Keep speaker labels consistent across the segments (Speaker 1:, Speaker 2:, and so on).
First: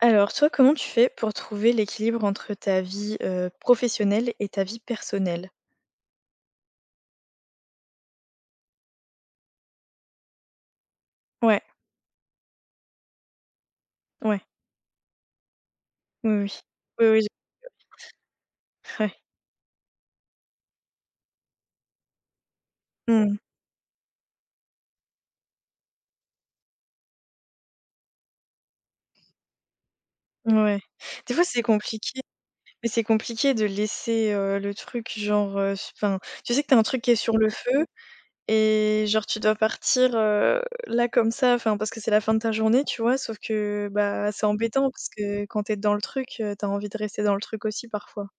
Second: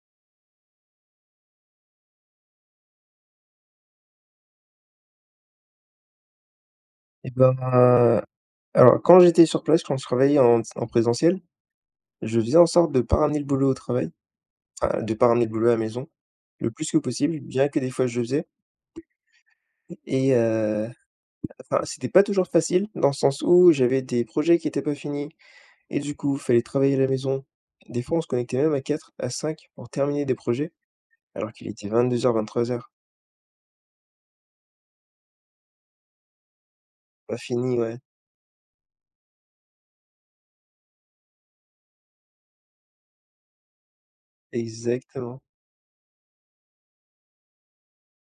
Speaker 1: Alors, toi, comment tu fais pour trouver l'équilibre entre ta vie, heu, professionnelle et ta vie personnelle?
Speaker 2: Et bah, alors quand j'étais sur place, quand je travaillais en ts en présentiel,
Speaker 1: Ouais.
Speaker 2: je faisais en sorte de pas ramener le boulot au travail
Speaker 1: Ouais.
Speaker 2: enfin, de pas ramener le boulot à la maison,
Speaker 1: Oui, oui.
Speaker 2: le plus que
Speaker 1: Oui, oui
Speaker 2: possible. Bien que des fois je le faisais
Speaker 1: j'ai ouais.
Speaker 2: et heu enfin, c'était pas toujours facile, dans le
Speaker 1: Mmh mh.
Speaker 2: sens où j'avais des projets qui étaient pas finis, et du coup, fallait travailler à la maison. Des fois, on se connectait même à 4, à 5 pour terminer des projets,
Speaker 1: Ouais. Des fois
Speaker 2: alors
Speaker 1: c'est
Speaker 2: qu'il était
Speaker 1: compliqué,
Speaker 2: 22:00-23:00.
Speaker 1: mais c'est compliqué de laisser, heu, le truc, genre, heu, s enfin, tu sais que tu as un truc qui est
Speaker 2: Pas
Speaker 1: sur le
Speaker 2: fini,
Speaker 1: feu,
Speaker 2: ouais.
Speaker 1: et genre tu dois partir, heu, là comme ça, enfin, parce que c'est la fin de ta journée, tu vois? Sauf que, bah c'est embêtant, parce
Speaker 2: Exactement!
Speaker 1: que quand tu es dans le truc, heu, tu as envie de rester dans le truc aussi, parfois.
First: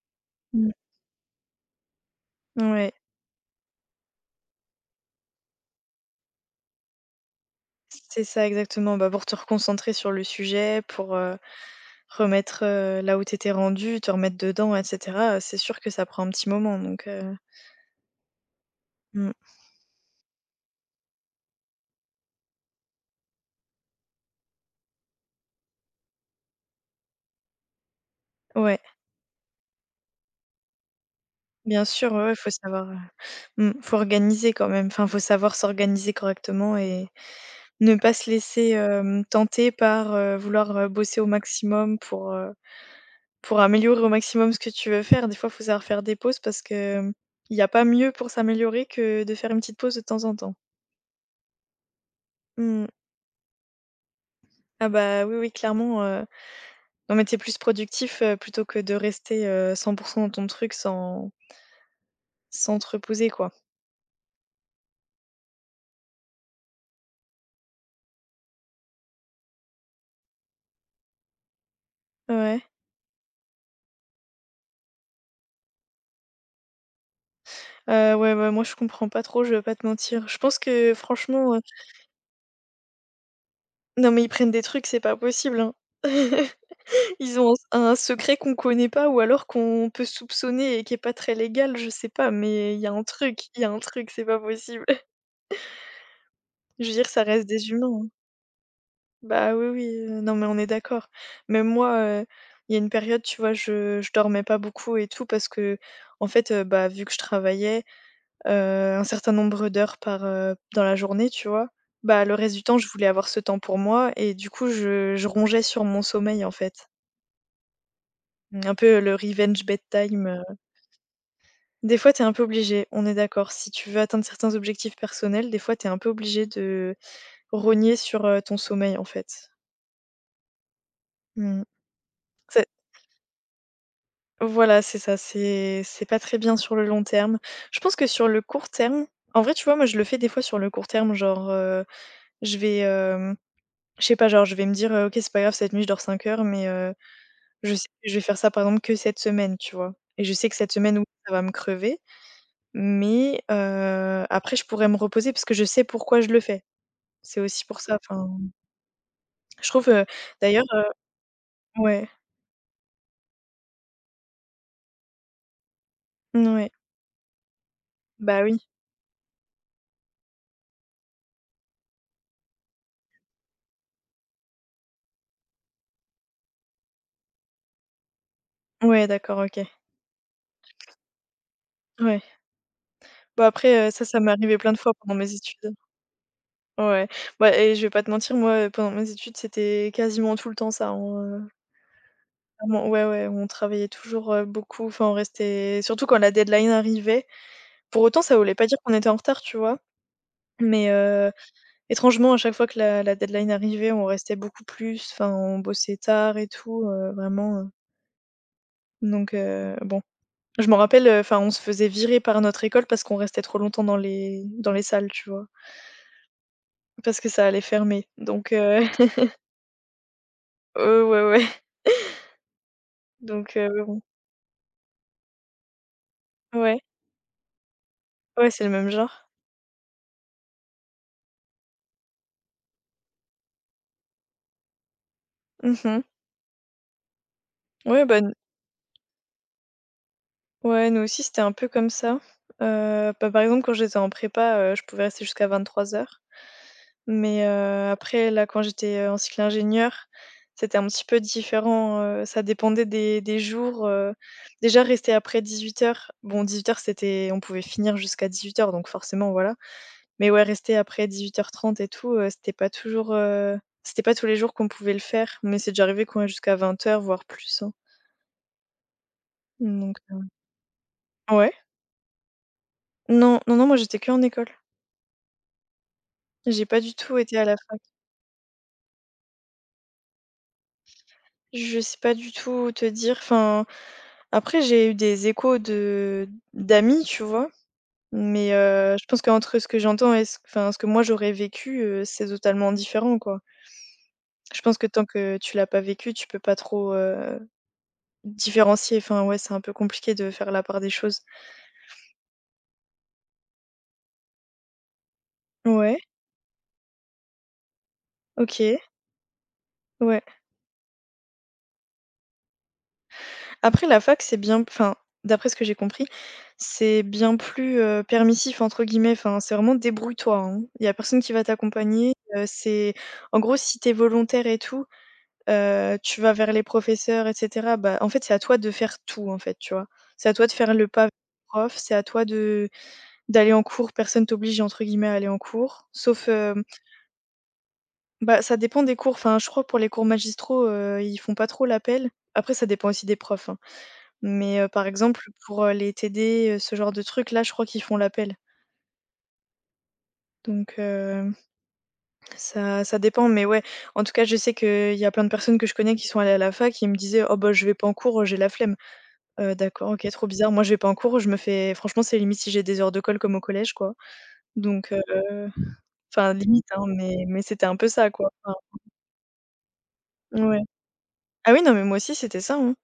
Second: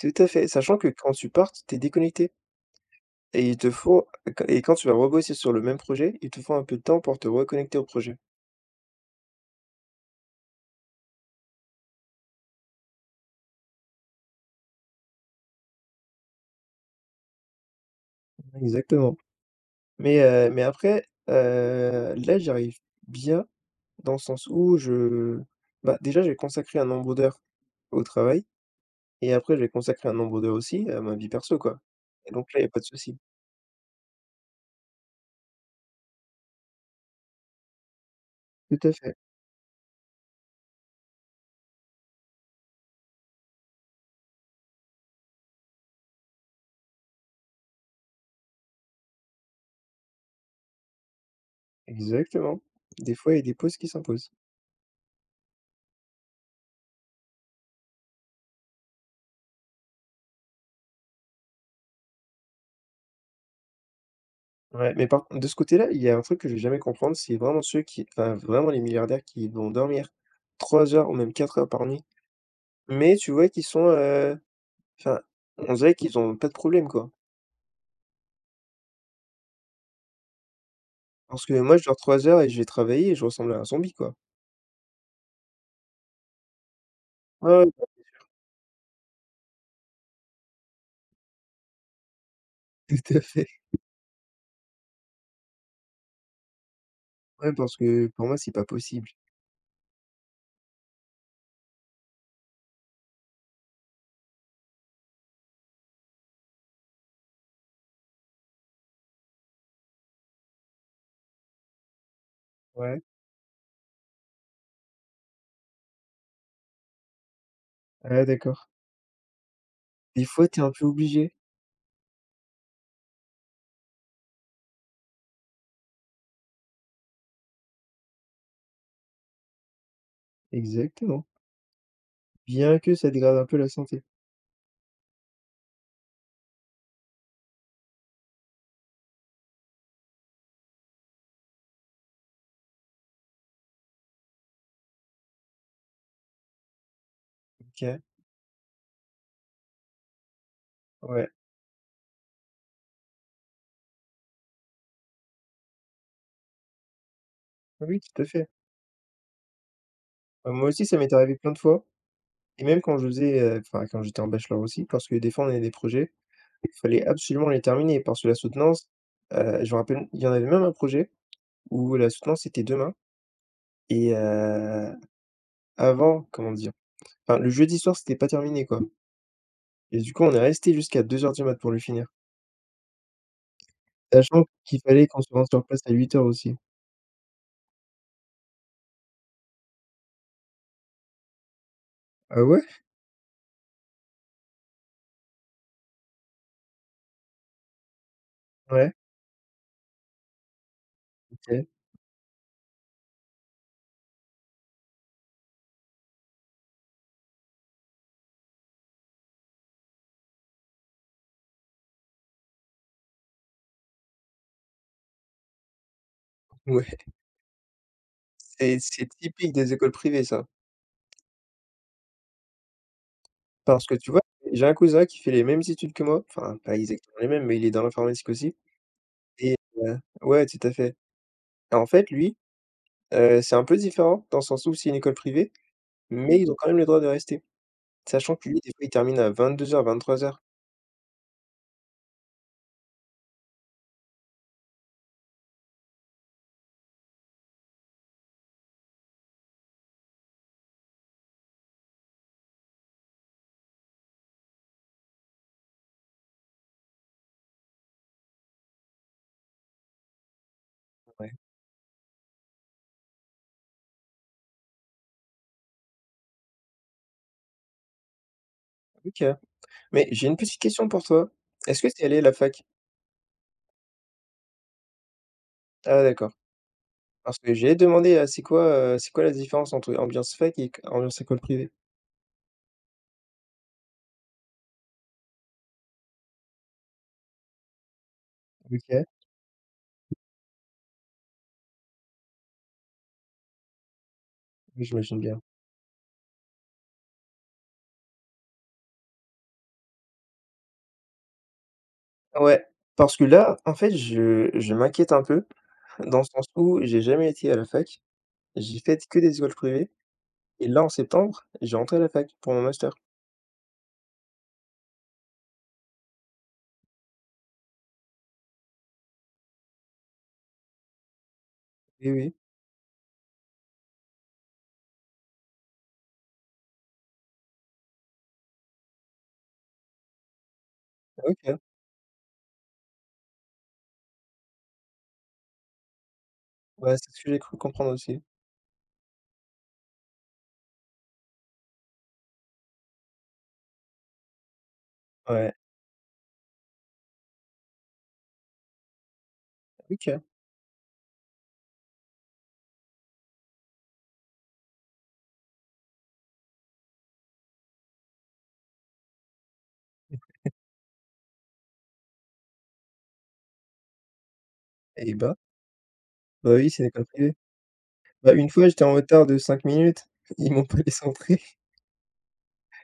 Speaker 2: Tout à fait,
Speaker 1: Mmh.
Speaker 2: sachant que quand tu partes, tu es déconnecté
Speaker 1: Ouais.
Speaker 2: et il te faut quan et quand tu vas rebosser sur le même projet, il te faut un peu de temps pour te reconnecter au projet.
Speaker 1: C'est ça, exactement. Bah pour te reconcentrer sur le sujet pour, heu, remettre, heu, là où t'étais rendu, te remettre dedans et cetera, heu, c'est sûr que ça prend un petit moment, donc heu
Speaker 2: Mmh, exactement.
Speaker 1: Mmh.
Speaker 2: Mais, heu, mais après, heu, là j'y arrive bien dans le sens où je bah, déjà, je vais consacrer un nombre d'heures au travail
Speaker 1: Ouais.
Speaker 2: et après, je vais consacrer un nombre d'heures aussi à ma vie perso quoi
Speaker 1: Bien sûr, ouais
Speaker 2: et
Speaker 1: ouais, faut
Speaker 2: donc là, il y a pas de
Speaker 1: savoir, heu,
Speaker 2: souci.
Speaker 1: mmh faut organiser quand même. Enfin, faut savoir s'organiser correctement et ne pas se laisser,
Speaker 2: Tout à fait.
Speaker 1: hem, tenter par, heu, vouloir, heu, bosser au maximum pour, heu, pour améliorer au maximum ce que tu veux faire. Des fois faut savoir faire des pauses parce que, hem, il n'y a pas mieux pour s'améliorer que de faire une petite pause de temps en temps.
Speaker 2: Exactement,
Speaker 1: Mmh mh.
Speaker 2: des fois il y a des pauses qui s'imposent.
Speaker 1: Ah bah, oui oui clairement, heu, non mais t'es plus productif, heu, plutôt que de rester, heu, 100 % dans ton truc sans sans te reposer quoi.
Speaker 2: Ouais, mais par con de ce côté-là, il y a un truc que je vais jamais comprendre, c'est vraiment ceux qui enfin, vraiment, les milliardaires qui vont dormir 3 heures ou même 4 heures par nuit.
Speaker 1: Ouais.
Speaker 2: Mais tu vois qu'ils sont, heu enfin, on dirait qu'ils ont pas de problème quoi.
Speaker 1: Heu, ouais, ouais, moi je comprends pas trop, je vais pas te mentir. Je pense que
Speaker 2: Parce que
Speaker 1: franchement, heu
Speaker 2: moi, je dors 3 heures et je vais travailler et je ressemble à un zombie
Speaker 1: Non
Speaker 2: quoi.
Speaker 1: mais ils prennent des trucs, c'est pas possible, hein. Ils ont
Speaker 2: Ouais [unintelligible]
Speaker 1: un s un
Speaker 2: sûr.
Speaker 1: secret qu'on connaît pas ou alors qu'on peut soupçonner et qui est pas très légal, je sais pas, mais il y a un
Speaker 2: Tout à fait.
Speaker 1: truc, il y a un truc, c'est pas possible. Je veux dire que ça reste
Speaker 2: Ouais,
Speaker 1: des
Speaker 2: parce
Speaker 1: humains, hein.
Speaker 2: que pour moi, c'est pas possible.
Speaker 1: Bah, oui oui, non mais on est d'accord. Même moi, heu, il y a une période, tu vois, je je dormais pas beaucoup et tout parce qu'en fait, heu, bah, vu que je travaillais, heu, un certain nombre d'heures par heu, dans la journée, tu vois? Bah, le reste du temps, je
Speaker 2: Ouais.
Speaker 1: voulais avoir ce temps pour moi et du coup je je rongeais sur mon sommeil, en fait.
Speaker 2: Ah, d'accord.
Speaker 1: Un peu le «revenge
Speaker 2: Des
Speaker 1: bedtime»
Speaker 2: fois,
Speaker 1: heu
Speaker 2: tu es un peu obligé.
Speaker 1: Des fois, tu es un peu obligé, on est d'accord. Si tu veux atteindre certains objectifs personnels, des fois, tu es un peu obligé de, rogner sur, heu, ton sommeil en fait.
Speaker 2: Exactement.
Speaker 1: Mmh mh. C'est
Speaker 2: Bien que ça dégrade un peu la santé.
Speaker 1: Voilà, c'est ça. C'est c'est pas très bien sur le long terme. Je pense que sur le court terme en vrai, tu vois, moi, je le fais des fois sur le court terme, genre, heu, je vais, heu, je sais pas, genre, je vais me dire: «OK, c'est pas grave cette nuit, je dors 5 heures» mais, heu, je sais
Speaker 2: OK.
Speaker 1: que je vais faire ça par exemple que cette semaine, tu vois? Et je sais que cette semaine oui
Speaker 2: Ouais.
Speaker 1: ça va me crever. Mais, heu, après je pourrais me reposer, puisque je sais pourquoi je le fais. C'est aussi pour ça,
Speaker 2: Oui, tout à
Speaker 1: enfin
Speaker 2: fait.
Speaker 1: je trouve heu,
Speaker 2: Bah,
Speaker 1: d'ailleurs
Speaker 2: moi
Speaker 1: heu
Speaker 2: aussi, ça m'est arrivé plein de fois,
Speaker 1: ouais.
Speaker 2: et même quand je faisais, heu, enfin, quand j'étais en bachelor aussi. Parce que des fois, on avait des projets,
Speaker 1: N ouais.
Speaker 2: fallait absolument les terminer parce que la
Speaker 1: Bah oui.
Speaker 2: soutenance heu, je me rappelle, il y en avait même un projet où la soutenance était demain, et heu, avant, comment dire? Enfin, le jeudi soir, c'était pas terminé quoi,
Speaker 1: Ouais, d'accord, OK.
Speaker 2: et du coup, on est resté jusqu'à 2:00 du mat pour le finir
Speaker 1: Ouais. Bah après, heu, ça, ça m'est
Speaker 2: sachant
Speaker 1: arrivé plein de
Speaker 2: qu'il
Speaker 1: fois
Speaker 2: fallait
Speaker 1: pendant
Speaker 2: qu'on se
Speaker 1: mes
Speaker 2: rende sur
Speaker 1: études.
Speaker 2: place à 8:00 aussi.
Speaker 1: Ouais, bah et je vais pas te mentir, moi, heu, pendant mes études, c'était quasiment tout le temps ça, hein, en, heu
Speaker 2: Ah, ouais?
Speaker 1: ment ouais, ouais. On travaillait toujours, heu, beaucoup. Enfin, on restait, surtout quand la deadline arrivait. Pour autant, ça voulait pas dire
Speaker 2: Ouais.
Speaker 1: qu'on était en retard, tu vois? Mais, heu,
Speaker 2: OK.
Speaker 1: étrangement, à chaque fois que la la deadline arrivait, on restait beaucoup plus. Enfin, on bossait tard et tout, heu, vraiment heu Donc heu, bon. Je m'en rappelle, heu, enfin, on se faisait virer par notre école parce qu'on restait trop longtemps dans les dans les salles, tu vois?
Speaker 2: Ouais.
Speaker 1: Parce que ça allait fermer. Donc
Speaker 2: C'est
Speaker 1: heu
Speaker 2: c'est typique des écoles privées ça.
Speaker 1: Heu, ouais, ouais. Donc heu,
Speaker 2: Parce que,
Speaker 1: bon.
Speaker 2: tu vois, j'ai un cousin qui fait les mêmes études que moi, enfin, pas
Speaker 1: Ouais.
Speaker 2: exactement les mêmes, mais il est dans l'informatique
Speaker 1: Ouais,
Speaker 2: aussi
Speaker 1: c'est le même genre.
Speaker 2: et heu, ouais, tout à fait et en fait, lui, heu, c'est un peu différent. Dans le sens où c'est une école privée,
Speaker 1: Mmh mh.
Speaker 2: mais ils ont quand même le droit de rester.
Speaker 1: Ouais ben n
Speaker 2: Sachant que lui, des fois, il termine à 22:00-23:00.
Speaker 1: Ouais, nous aussi, c'était un peu comme ça. Heu, bah, par exemple, quand j'étais en prépa, heu, je pouvais rester jusqu'à 23:00. Mais, heu, après là quand j'étais, heu, en cycle ingénieur, c'était un petit peu différent, heu, ça dépendait des des jours, heu, déjà rester après 18:00, bon 18:00, c'était on pouvait finir jusqu'à 18:00, donc forcément, voilà. Mais ouais, rester après
Speaker 2: Ouais.
Speaker 1: 18:30 et tout, heu, c'était pas toujours, heu, c'était pas tous les jours qu'on pouvait le faire, mais c'est déjà arrivé qu'on reste jusqu'à 20:00, voire plus, hein.
Speaker 2: OK.
Speaker 1: Donc,
Speaker 2: Mais,
Speaker 1: heu
Speaker 2: j'ai une petite question pour toi.
Speaker 1: ouais?
Speaker 2: Est-ce que tu es allée à la fac?
Speaker 1: Non. Non, non, moi j'étais qu'en école.
Speaker 2: Ah d'accord.
Speaker 1: J'ai pas du tout été
Speaker 2: Parce
Speaker 1: à
Speaker 2: que
Speaker 1: la
Speaker 2: j'ai
Speaker 1: fac.
Speaker 2: demandé à c'est quoi, heu, c'est quoi la différence entre ambiance fac et q ambiance école privée?
Speaker 1: Je sais pas du tout te dire enfin. Après j'ai eu des échos de d'amis, tu vois? Mais, heu,
Speaker 2: OK.
Speaker 1: je pense qu'entre ce que j'entends et ce enfin, ce que moi j'aurais vécu, heu, c'est totalement différent, quoi. Je pense
Speaker 2: Oui,
Speaker 1: que tant
Speaker 2: j'imagine
Speaker 1: que
Speaker 2: bien.
Speaker 1: tu l'as pas vécu, tu peux pas trop, heu, différencier enfin, ouais, c'est un peu compliqué de faire la part des choses.
Speaker 2: Ouais. Parce que là, en fait, je je m'inquiète un peu,
Speaker 1: Ouais.
Speaker 2: dans le sens où j'ai jamais été à la fac. J'ai
Speaker 1: OK.
Speaker 2: faite que des écoles privées.
Speaker 1: Ouais.
Speaker 2: Et là, en septembre, je vais rentrer à la fac pour mon Master.
Speaker 1: Après la fac, c'est bien enfin, d'après ce que j'ai compris, c'est bien plus, heu, «permissif» entre guillemets, enfin, c'est vraiment «débrouille toi», hein. Il y a personne qui va
Speaker 2: Oui,
Speaker 1: t'accompagner,
Speaker 2: oui.
Speaker 1: heu, c'est en gros, si tu es volontaire et tout, heu, tu vas vers les professeurs et cetera bah, en fait, c'est à toi de faire tout en fait, tu vois? C'est à toi de faire le pas
Speaker 2: Ah OK.
Speaker 1: prof, c'est à toi de d'aller en cours, personne «t'oblige» entre guillemets à aller en cours, sauf hem
Speaker 2: Ouais, c'est ce que j'ai cru comprendre, aussi.
Speaker 1: Bah ça dépend des cours, enfin, je crois pour les cours magistraux, heu ils font pas trop l'appel. Après ça dépend aussi des profs, hein. Mais, heu, par exemple
Speaker 2: Ouais.
Speaker 1: pour, heu, les TD, heu, ce genre de trucs-là, je crois qu'ils font l'appel.
Speaker 2: OK.
Speaker 1: Donc hem, ça ça dépend, mais ouais, en tout cas, je sais qu'il y a plein de personnes que je connais qui sont allées à la fac et ils me disaient: «Oh bah, je vais pas en cours, heu, j'ai la flemme». Heu, d'accord, OK, trop bizarre. Moi, je vais pas en cours, je me fais franchement, c'est limite si j'ai des heures de colle comme au collège, quoi. Donc
Speaker 2: Eh bah
Speaker 1: heu, enfin,
Speaker 2: Ben,
Speaker 1: limite,
Speaker 2: oui, c'est
Speaker 1: hein,
Speaker 2: une école
Speaker 1: mais
Speaker 2: privée.
Speaker 1: mais c'était un peu ça, quoi,
Speaker 2: Bah, une
Speaker 1: enfin.
Speaker 2: fois, j'étais en retard de 5 minutes,
Speaker 1: N
Speaker 2: ils
Speaker 1: ouais.
Speaker 2: m'ont pas laissé entrer.
Speaker 1: Ah oui, non, mais moi aussi, c'était ça, hein.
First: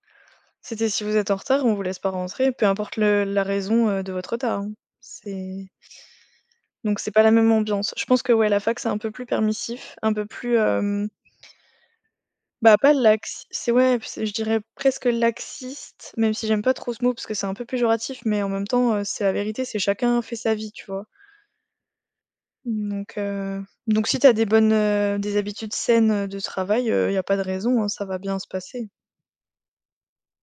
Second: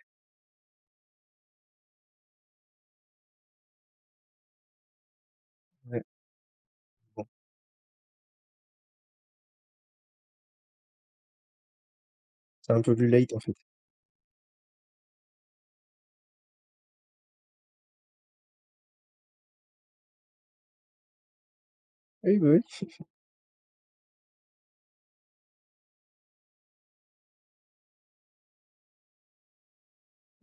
Speaker 1: C'était: «Si vous êtes en retard, on vous laisse pas rentrer, peu importe le la raison, heu, de votre retard, hein». C'est
Speaker 2: Ouais.
Speaker 1: Donc, c'est pas
Speaker 2: Bon.
Speaker 1: la même ambiance. Je pense que, ouais, la fac c'est un peu plus permissif, un peu plus, hem
Speaker 2: C'est
Speaker 1: bah,
Speaker 2: un
Speaker 1: pas
Speaker 2: peu plus light, en
Speaker 1: laxi
Speaker 2: fait.
Speaker 1: c'est, ouais, p c'est, je dirais, presque laxiste, même si j'aime pas trop ce mot parce que c'est un peu péjoratif, mais en même temps, heu, c'est la vérité, c'est chacun fait sa vie, tu vois?
Speaker 2: Ah oui, bah, oui.
Speaker 1: Donc heu, donc si tu as des bonnes, heu, des habitudes saines, heu, de travail, heu, il y a pas de raison, hein, ça va bien se passer.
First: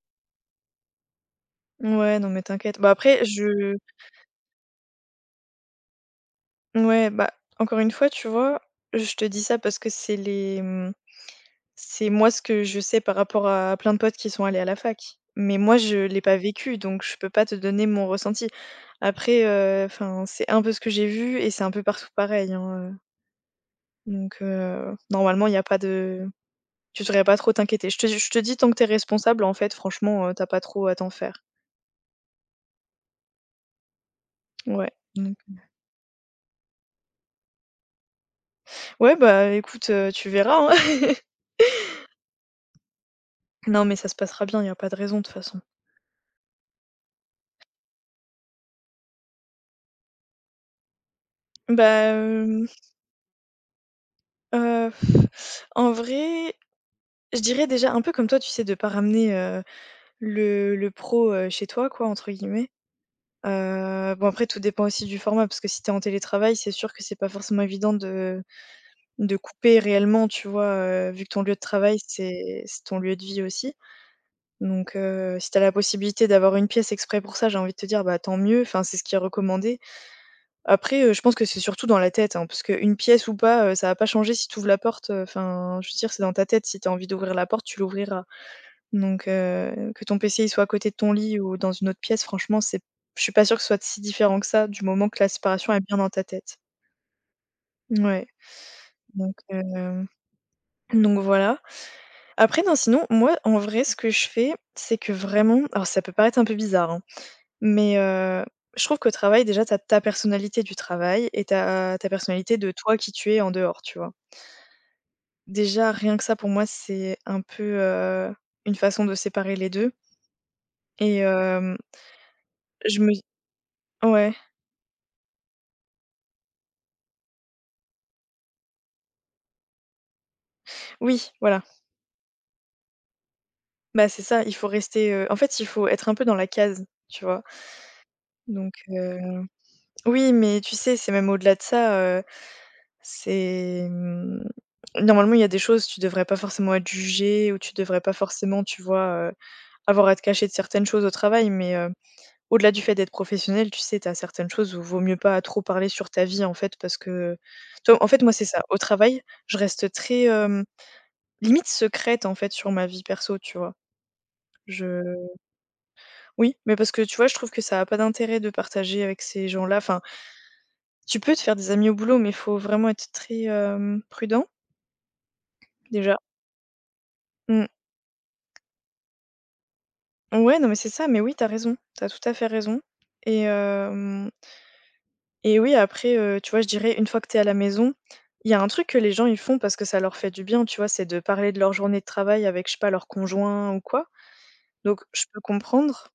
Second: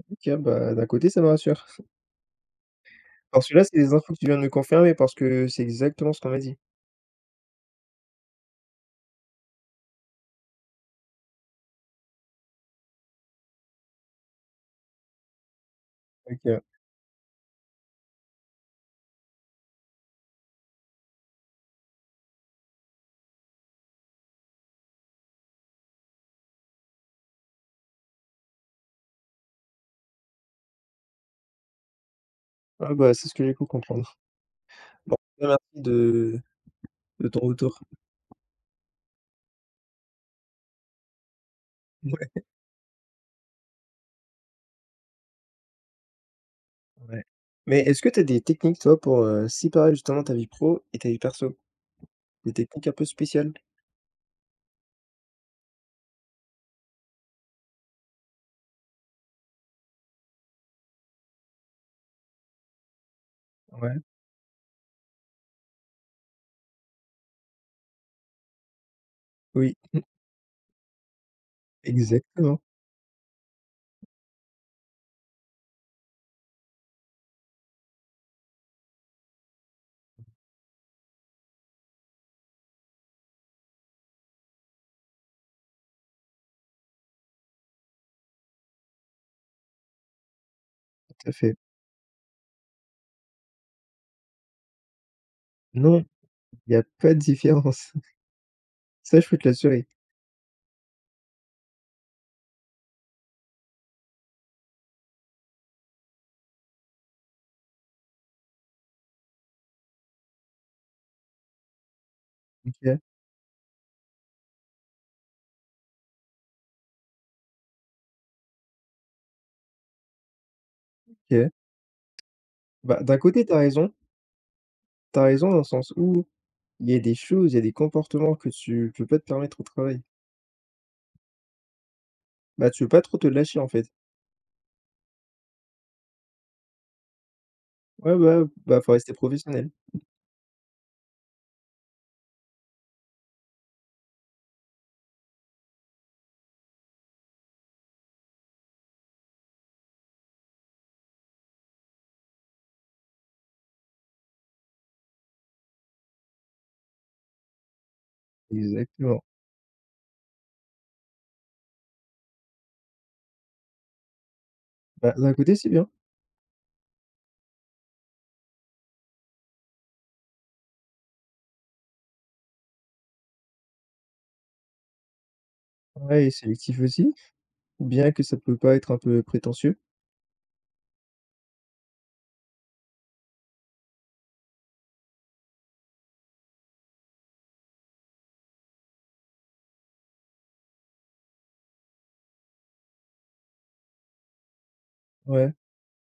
Speaker 2: OK, bah, d'un côté, ça me rassure.
Speaker 1: Mouais, non, mais t'inquiète. Bah, après
Speaker 2: Parce que là,
Speaker 1: je
Speaker 2: c'est les infos que tu viens de me confirmer, parce que c'est exactement ce qu'on m'a dit.
Speaker 1: N ouais, bah, encore une fois, tu vois, je te dis ça parce que c'est les, mmh c'est moi, ce que je sais par rapport à plein de potes qui sont allés à la fac. Mais, moi, je l'ai pas
Speaker 2: OK.
Speaker 1: vécu donc je peux pas te donner mon ressenti. Après, heu, enfin, c'est un peu ce que j'ai vu et c'est un peu partout pareil, hein, heu Donc, heu, normalement, il y a pas de tu devrais pas trop t'inquiéter. Je te je te dis tant que tu es responsable, en fait franchement, heu, tu as pas trop à t'en faire.
Speaker 2: Ah, bah, c'est ce que j'ai cru comprendre.
Speaker 1: Ouais,
Speaker 2: Bon
Speaker 1: donc
Speaker 2: [unintelligible]
Speaker 1: non
Speaker 2: de de ton retour.
Speaker 1: Ouais bah écoute, heu, tu verras hein.
Speaker 2: Mouais.
Speaker 1: Non, mais ça se passera bien, il y a pas de raison de toute façon.
Speaker 2: Ouais. Mais est-ce que tu as des techniques toi pour, heu, séparer justement ta vie pro et ta vie perso?
Speaker 1: Ben
Speaker 2: Des
Speaker 1: hem
Speaker 2: techniques un peu spéciales?
Speaker 1: heu, f en vrai, je dirais déjà un peu comme toi, tu sais, de pas «ramener, heu, le le pro, heu, chez toi» quoi, entre guillemets,
Speaker 2: Ouais.
Speaker 1: heu, bon après tout dépend aussi du format, parce que si tu es en télétravail, c'est sûr que c'est pas forcément évident de de
Speaker 2: Oui.
Speaker 1: couper
Speaker 2: Mmh.
Speaker 1: réellement, tu vois? Heu, vu que ton lieu de travail,
Speaker 2: Exactement.
Speaker 1: c'est c'est ton lieu de vie aussi. Donc, heu, si tu as la possibilité d'avoir une pièce exprès pour ça, j'ai envie de te dire, bah, tant mieux, enfin, c'est ce qui est recommandé. Après, heu, je pense que c'est surtout dans la tête hein, puisqu'une pièce ou pas, heu, ça va pas changer si tu ouvres la porte, heu, enfin, je veux dire, c'est dans ta tête si tu as envie d'ouvrir la porte, tu l'ouvriras. Donc, heu, que ton PC, il soit à côté de ton
Speaker 2: Tout à
Speaker 1: lit
Speaker 2: fait.
Speaker 1: ou dans une autre pièce, franchement, c'est je suis pas sûre que ce soit si différent que ça du moment que la séparation est bien
Speaker 2: Non,
Speaker 1: dans ta tête.
Speaker 2: il y a pas de différence.
Speaker 1: Mouais
Speaker 2: Ça, je
Speaker 1: donc,
Speaker 2: peux te l'assurer.
Speaker 1: heu, donc voilà. Après non sinon, moi en vrai, ce que je fais, c'est que vraiment alors, ça peut paraître un peu bizarre, hein. Mais, heu, je trouve qu'au travail déjà, tu as ta personnalité du travail et tu as ta personnalité de toi,
Speaker 2: OK.
Speaker 1: qui tu es en dehors, tu vois? Déjà rien que ça, pour moi, c'est un peu, heu, une façon de séparer les 2. Et
Speaker 2: OK.
Speaker 1: hem je
Speaker 2: Bah,
Speaker 1: me
Speaker 2: d'un
Speaker 1: dis
Speaker 2: côté tu as raison
Speaker 1: ouais.
Speaker 2: Tu as raison dans le sens où il y a des choses, il y a des comportements que tu peux pas te permettre au travail.
Speaker 1: Oui, voilà.
Speaker 2: Bah, tu peux pas trop te lâcher, en fait.
Speaker 1: Bah, c'est ça, il faut rester, heu, en fait, il faut être un peu dans la case, tu vois?
Speaker 2: Ouais, bah, heu,
Speaker 1: Donc
Speaker 2: bah, faut rester
Speaker 1: heu,
Speaker 2: professionnel.
Speaker 1: oui, mais tu sais, c'est même au-delà de ça, heu, c'est, mmh, normalement, il y a des choses, tu devrais pas forcément être jugé ou tu devrais pas forcément, tu vois? Heu, avoir à te cacher de certaines choses au travail, mais heu, au-delà du fait d'être professionnel, tu sais, tu as certaines choses où vaut mieux pas trop parler sur ta vie, en fait parce que tu vois? En fait, moi, c'est ça. Au travail,
Speaker 2: Exactement.
Speaker 1: je reste très, hem, limite secrète, en fait, sur ma vie perso, tu vois? Je
Speaker 2: Bah, d'un côté, c'est bien.
Speaker 1: Oui, mais parce que tu vois, je trouve que ça a pas d'intérêt de partager avec ces gens-là. Enfin tu peux te faire des amis au boulot, mais il faut vraiment être très, hem, prudent déjà.
Speaker 2: Ouais et sélectif aussi.
Speaker 1: Mmh.
Speaker 2: Bien que ça peut paraître un peu prétentieux.
Speaker 1: Ouais, non, mais c'est ça, mais oui, tu as raison. Tu as tout à fait raison et hem et oui, après, heu, tu vois, je dirais une fois que tu es à la maison, il y a un truc que les gens ils font parce que ça leur fait du bien, tu vois? C'est de parler de leur journée de travail avec, je sais pas, leur conjoint ou quoi donc je peux
Speaker 2: Ouais.
Speaker 1: comprendre,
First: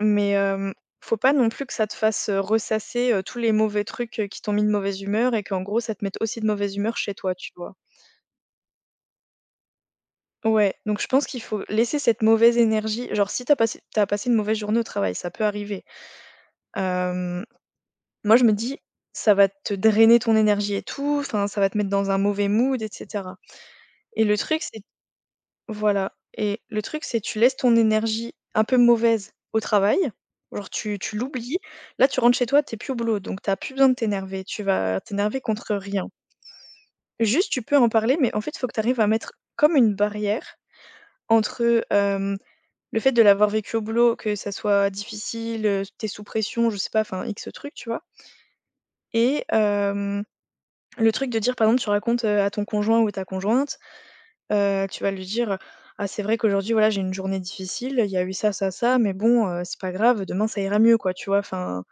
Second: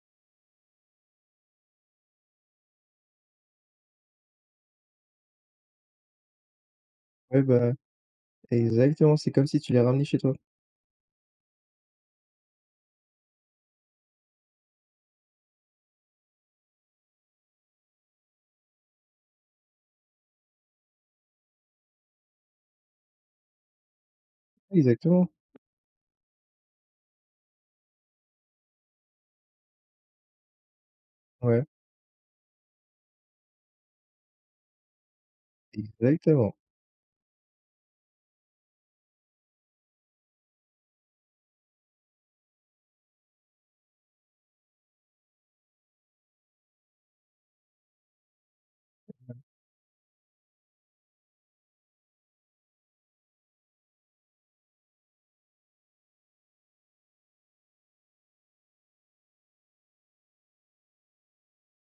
Speaker 1: mais hem, faut pas non plus que ça te fasse ressasser, heu, tous les mauvais trucs qui t'ont mis de mauvaise humeur et qu'en gros, ça te mette aussi de mauvaise humeur chez toi,
Speaker 2: Ouais,
Speaker 1: tu
Speaker 2: bah,
Speaker 1: vois?
Speaker 2: exactement. C'est comme si tu les ramenais chez toi.
Speaker 1: Ouais. Donc je pense qu'il faut laisser cette mauvaise énergie. Genre, si tu as passé tu as passé une mauvaise journée au travail, ça peut arriver, hem, moi, je me dis: «Ça va te drainer ton énergie et tout, enfin, ça va te mettre dans un mauvais mood» et cetera et le truc c'est
Speaker 2: Exactement.
Speaker 1: voilà et le truc c'est tu laisses ton énergie un peu mauvaise au travail, genre, tu tu l'oublies.
Speaker 2: Ouais.
Speaker 1: Là, tu rentres chez toi, tu es plus au boulot donc tu as plus besoin de t'énerver, tu vas t'énerver contre rien.
Speaker 2: Exactement.
Speaker 1: Juste, tu peux en parler, mais en fait, faut que tu arrives à mettre comme une barrière entre, hem, le fait de l'avoir vécu au boulot, que ça soit difficile, heu, tu es sous pression, je sais pas, enfin, X trucs, tu vois? Et hem, le truc de dire, par exemple, tu racontes, heu, à ton conjoint ou ta conjointe, heu, tu vas lui dire: «Ah! C'est vrai qu'aujourd'hui, voilà, j'ai eu une journée difficile, il y a eu ça, ça, ça, mais bon, heu, c'est pas grave, demain ça ira mieux», quoi, tu vois? Enfin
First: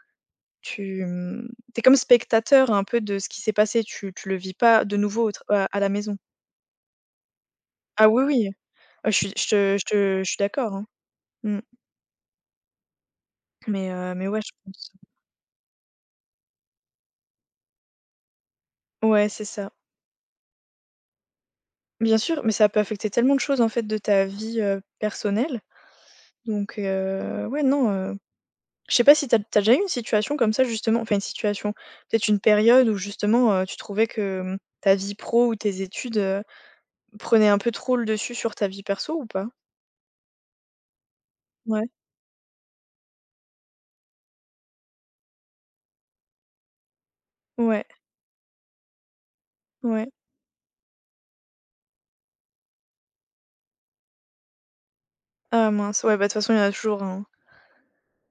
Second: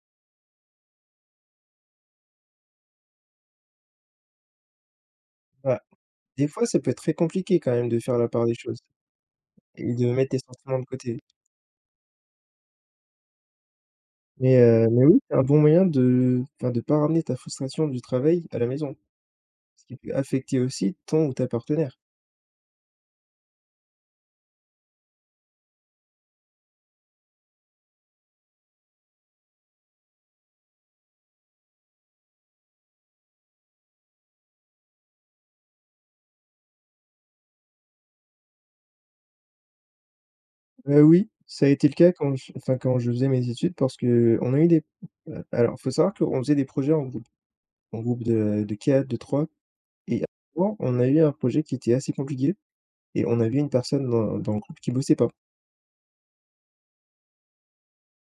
Speaker 1: tu, mmh, tu es comme spectateur un peu de ce qui s'est passé, tu tu le vis pas de nouveau au tra heu, à
Speaker 2: Bah,
Speaker 1: la maison.
Speaker 2: des fois, ça peut être très compliqué quand même de
Speaker 1: Ah
Speaker 2: faire
Speaker 1: oui,
Speaker 2: la part
Speaker 1: oui!
Speaker 2: des choses
Speaker 1: Heu je suis je te je
Speaker 2: et de
Speaker 1: te je
Speaker 2: mettre
Speaker 1: suis
Speaker 2: tes
Speaker 1: d'accord,
Speaker 2: sentiments de
Speaker 1: hein.
Speaker 2: côté.
Speaker 1: Mmh. Mais heu, mais ouais, je
Speaker 2: Mais heu,
Speaker 1: pense.
Speaker 2: mais oui, c'est un bon moyen de enfin, de pas ramener ta frustration du travail à la maison.
Speaker 1: Ouais, c'est ça!
Speaker 2: Ce qui peut affecter aussi ton ou ta partenaire.
Speaker 1: Bien sûr, mais ça peut affecter tellement de choses en fait de ta vie, heu, personnelle, donc heu, ouais, non, heu, je sais pas si tu as tu as déjà eu une situation comme ça, justement, enfin, une situation, peut-être une période où justement, heu, tu trouvais que, mmh, ta vie pro ou tes études, heu, prenait un peu trop le dessus sur ta vie perso ou pas?
Speaker 2: Heu, oui, ça a
Speaker 1: Mouais.
Speaker 2: été le cas quand je enfin, quand je faisais mes études parce que, on a eu des p heu, alors, faut savoir qu'on faisait des projets en groupe
Speaker 1: Ouais.
Speaker 2: en groupe de de 4 de 3
Speaker 1: Ouais.
Speaker 2: et avant, on a eu un projet qui était assez compliqué et on avait 1 personne dans dans le groupe qui bossait pas.
Speaker 1: Ah mince! Ouais, bah de toute façon, il y en a toujours un hein!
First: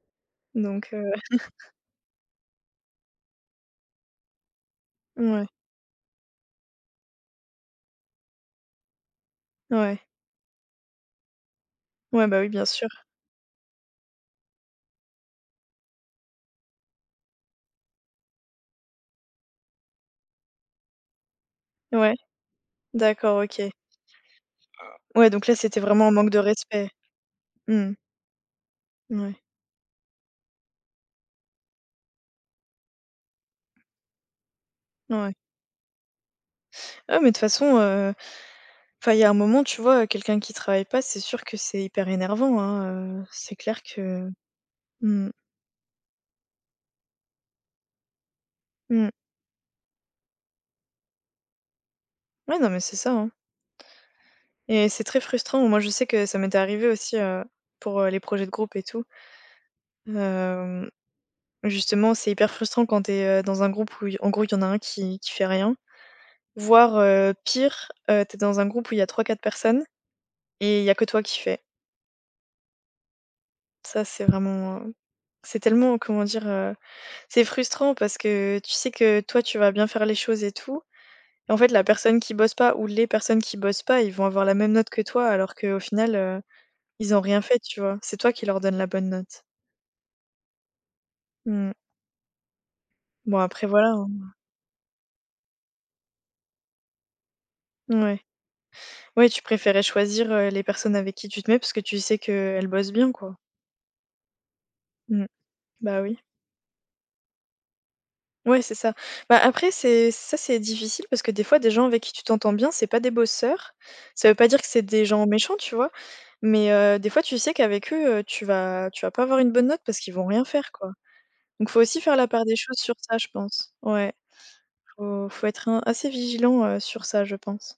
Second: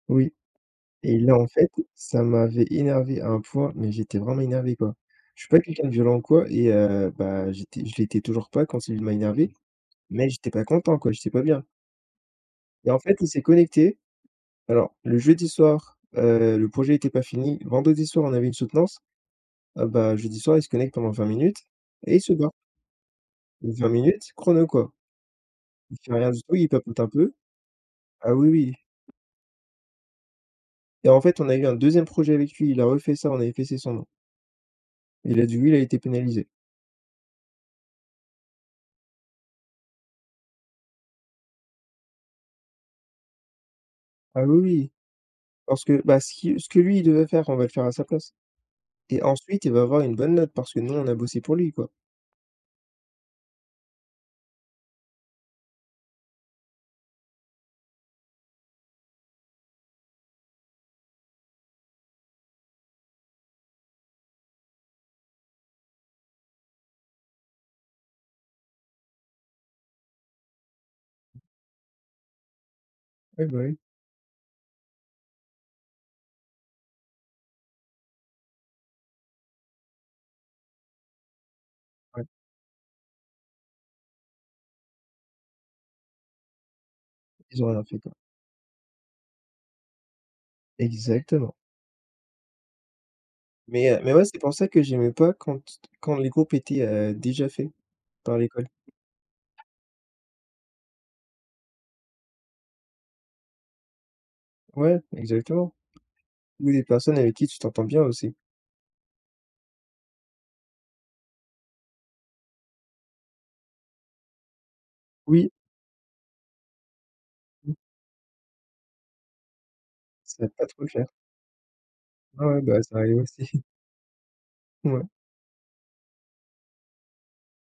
Speaker 2: Oui
Speaker 1: Donc heu
Speaker 2: et là, en fait, ça m'avait énervé à un point, mais j'étais vraiment énervé quoi! Je
Speaker 1: Mouais.
Speaker 2: suis pas quelqu'un de violent ou quoi et heu, bah j'étais je l'étais toujours pas quand celui d m'a énervé,
Speaker 1: Ouais.
Speaker 2: mais j'étais pas content quoi, j'étais pas bien.
Speaker 1: Ouais, bah oui, bien sûr.
Speaker 2: Et en fait, il s'est connecté. Alors, le jeudi soir, heu, le projet était pas fini. Vendredi soir, on avait une soutenance. Ah bah jeudi soir, il se connecte pendant 20 minutes
Speaker 1: Ouais.
Speaker 2: et il se barre.
Speaker 1: D'accord. OK.
Speaker 2: 20 minutes chrono, quoi.
Speaker 1: Ouais, donc là, c'était
Speaker 2: Il
Speaker 1: vraiment un
Speaker 2: fait
Speaker 1: manque
Speaker 2: rien
Speaker 1: de
Speaker 2: du tout, il
Speaker 1: respect.
Speaker 2: papote un peu.
Speaker 1: Mmh.
Speaker 2: Ah oui, oui.
Speaker 1: Ouais.
Speaker 2: Et en fait, on a eu un 2e projet avec lui, il a refait ça, on a effacé son nom.
Speaker 1: Ouais.
Speaker 2: Il a dit «oui», il a été pénalisé.
Speaker 1: Ah mais, de toute façon, heu enfin, il y a un moment, tu vois, heu, quelqu'un qui travaille pas, c'est sûr que c'est hyper énervant, hein. Heu, c'est clair que
Speaker 2: Ah oui, oui!
Speaker 1: Mmh mh.
Speaker 2: Parce que, bah, ce qui ce que lui, il devait faire, on va le faire à sa place
Speaker 1: Mmh.
Speaker 2: et ensuite, il va avoir une bonne note parce que nous, on a bossé pour lui, quoi.
Speaker 1: Ouais, non, mais c'est ça, hein. Et c'est très frustrant. Moi, je sais que ça m'était arrivé aussi, heu, pour, heu, les projets de groupe, et tout. Hem, justement, c'est hyper frustrant quand tu es, heu, dans un groupe où il y en gros, il y en a 1 qui qui fait rien. Voire, heu, pire: heu, tu es dans un groupe où il y a 3-4 personnes, et il y a que toi qui fais.
Speaker 2: Ouais, bah, oui.
Speaker 1: Ça, c'est vraiment heu c''est tellement, comment dire, heu? C'est frustrant parce que tu sais que toi, tu vas bien faire les choses et tout. En fait, la personne
Speaker 2: Ouais.
Speaker 1: qui bosse pas, ou les personnes qui bossent pas, ils vont avoir la même note que toi alors qu'au final, heu, ils ont rien fait,
Speaker 2: Ils auraient
Speaker 1: tu
Speaker 2: rien
Speaker 1: vois?
Speaker 2: fait, quoi.
Speaker 1: C'est toi qui leur donne la bonne note.
Speaker 2: Exactement.
Speaker 1: Mmh. Bon, après, voilà,
Speaker 2: Mais, heu,
Speaker 1: hein.
Speaker 2: mais ouais, c'est pour ça que j'aimais pas quand t quand les groupes étaient, heu, déjà faits,
Speaker 1: Mouais.
Speaker 2: par l'école.
Speaker 1: Ouais, tu préférais choisir, heu, les personnes avec qui tu te mets, parce que tu sais qu'elles bossent bien, quoi.
Speaker 2: Ouais,
Speaker 1: Mmh.
Speaker 2: exactement,
Speaker 1: Bah, oui.
Speaker 2: ou des personnes avec qui tu t'entends bien, aussi.
Speaker 1: Ouais, c'est ça. Bah, après c'est ça, c'est difficile parce que, des fois, des gens avec qui tu t'entends bien, c'est pas des bosseurs. Ça veut pas dire que c'est des gens
Speaker 2: Oui.
Speaker 1: méchants, tu vois? Mais heu, des fois, tu sais
Speaker 2: Mmh.
Speaker 1: qu'avec eux, heu, tu vas tu vas pas avoir une bonne note parce qu'ils vont rien
Speaker 2: C'est pas
Speaker 1: faire,
Speaker 2: trop
Speaker 1: quoi.
Speaker 2: clair.
Speaker 1: Donc il faut aussi faire la
Speaker 2: Ouais,
Speaker 1: part des
Speaker 2: ouais,
Speaker 1: choses
Speaker 2: bah,
Speaker 1: sur
Speaker 2: ça arrive
Speaker 1: ça, je
Speaker 2: aussi.
Speaker 1: pense. Ouais.
Speaker 2: Mouais.
Speaker 1: Faut faut être un assez vigilant, heu, sur ça, je pense.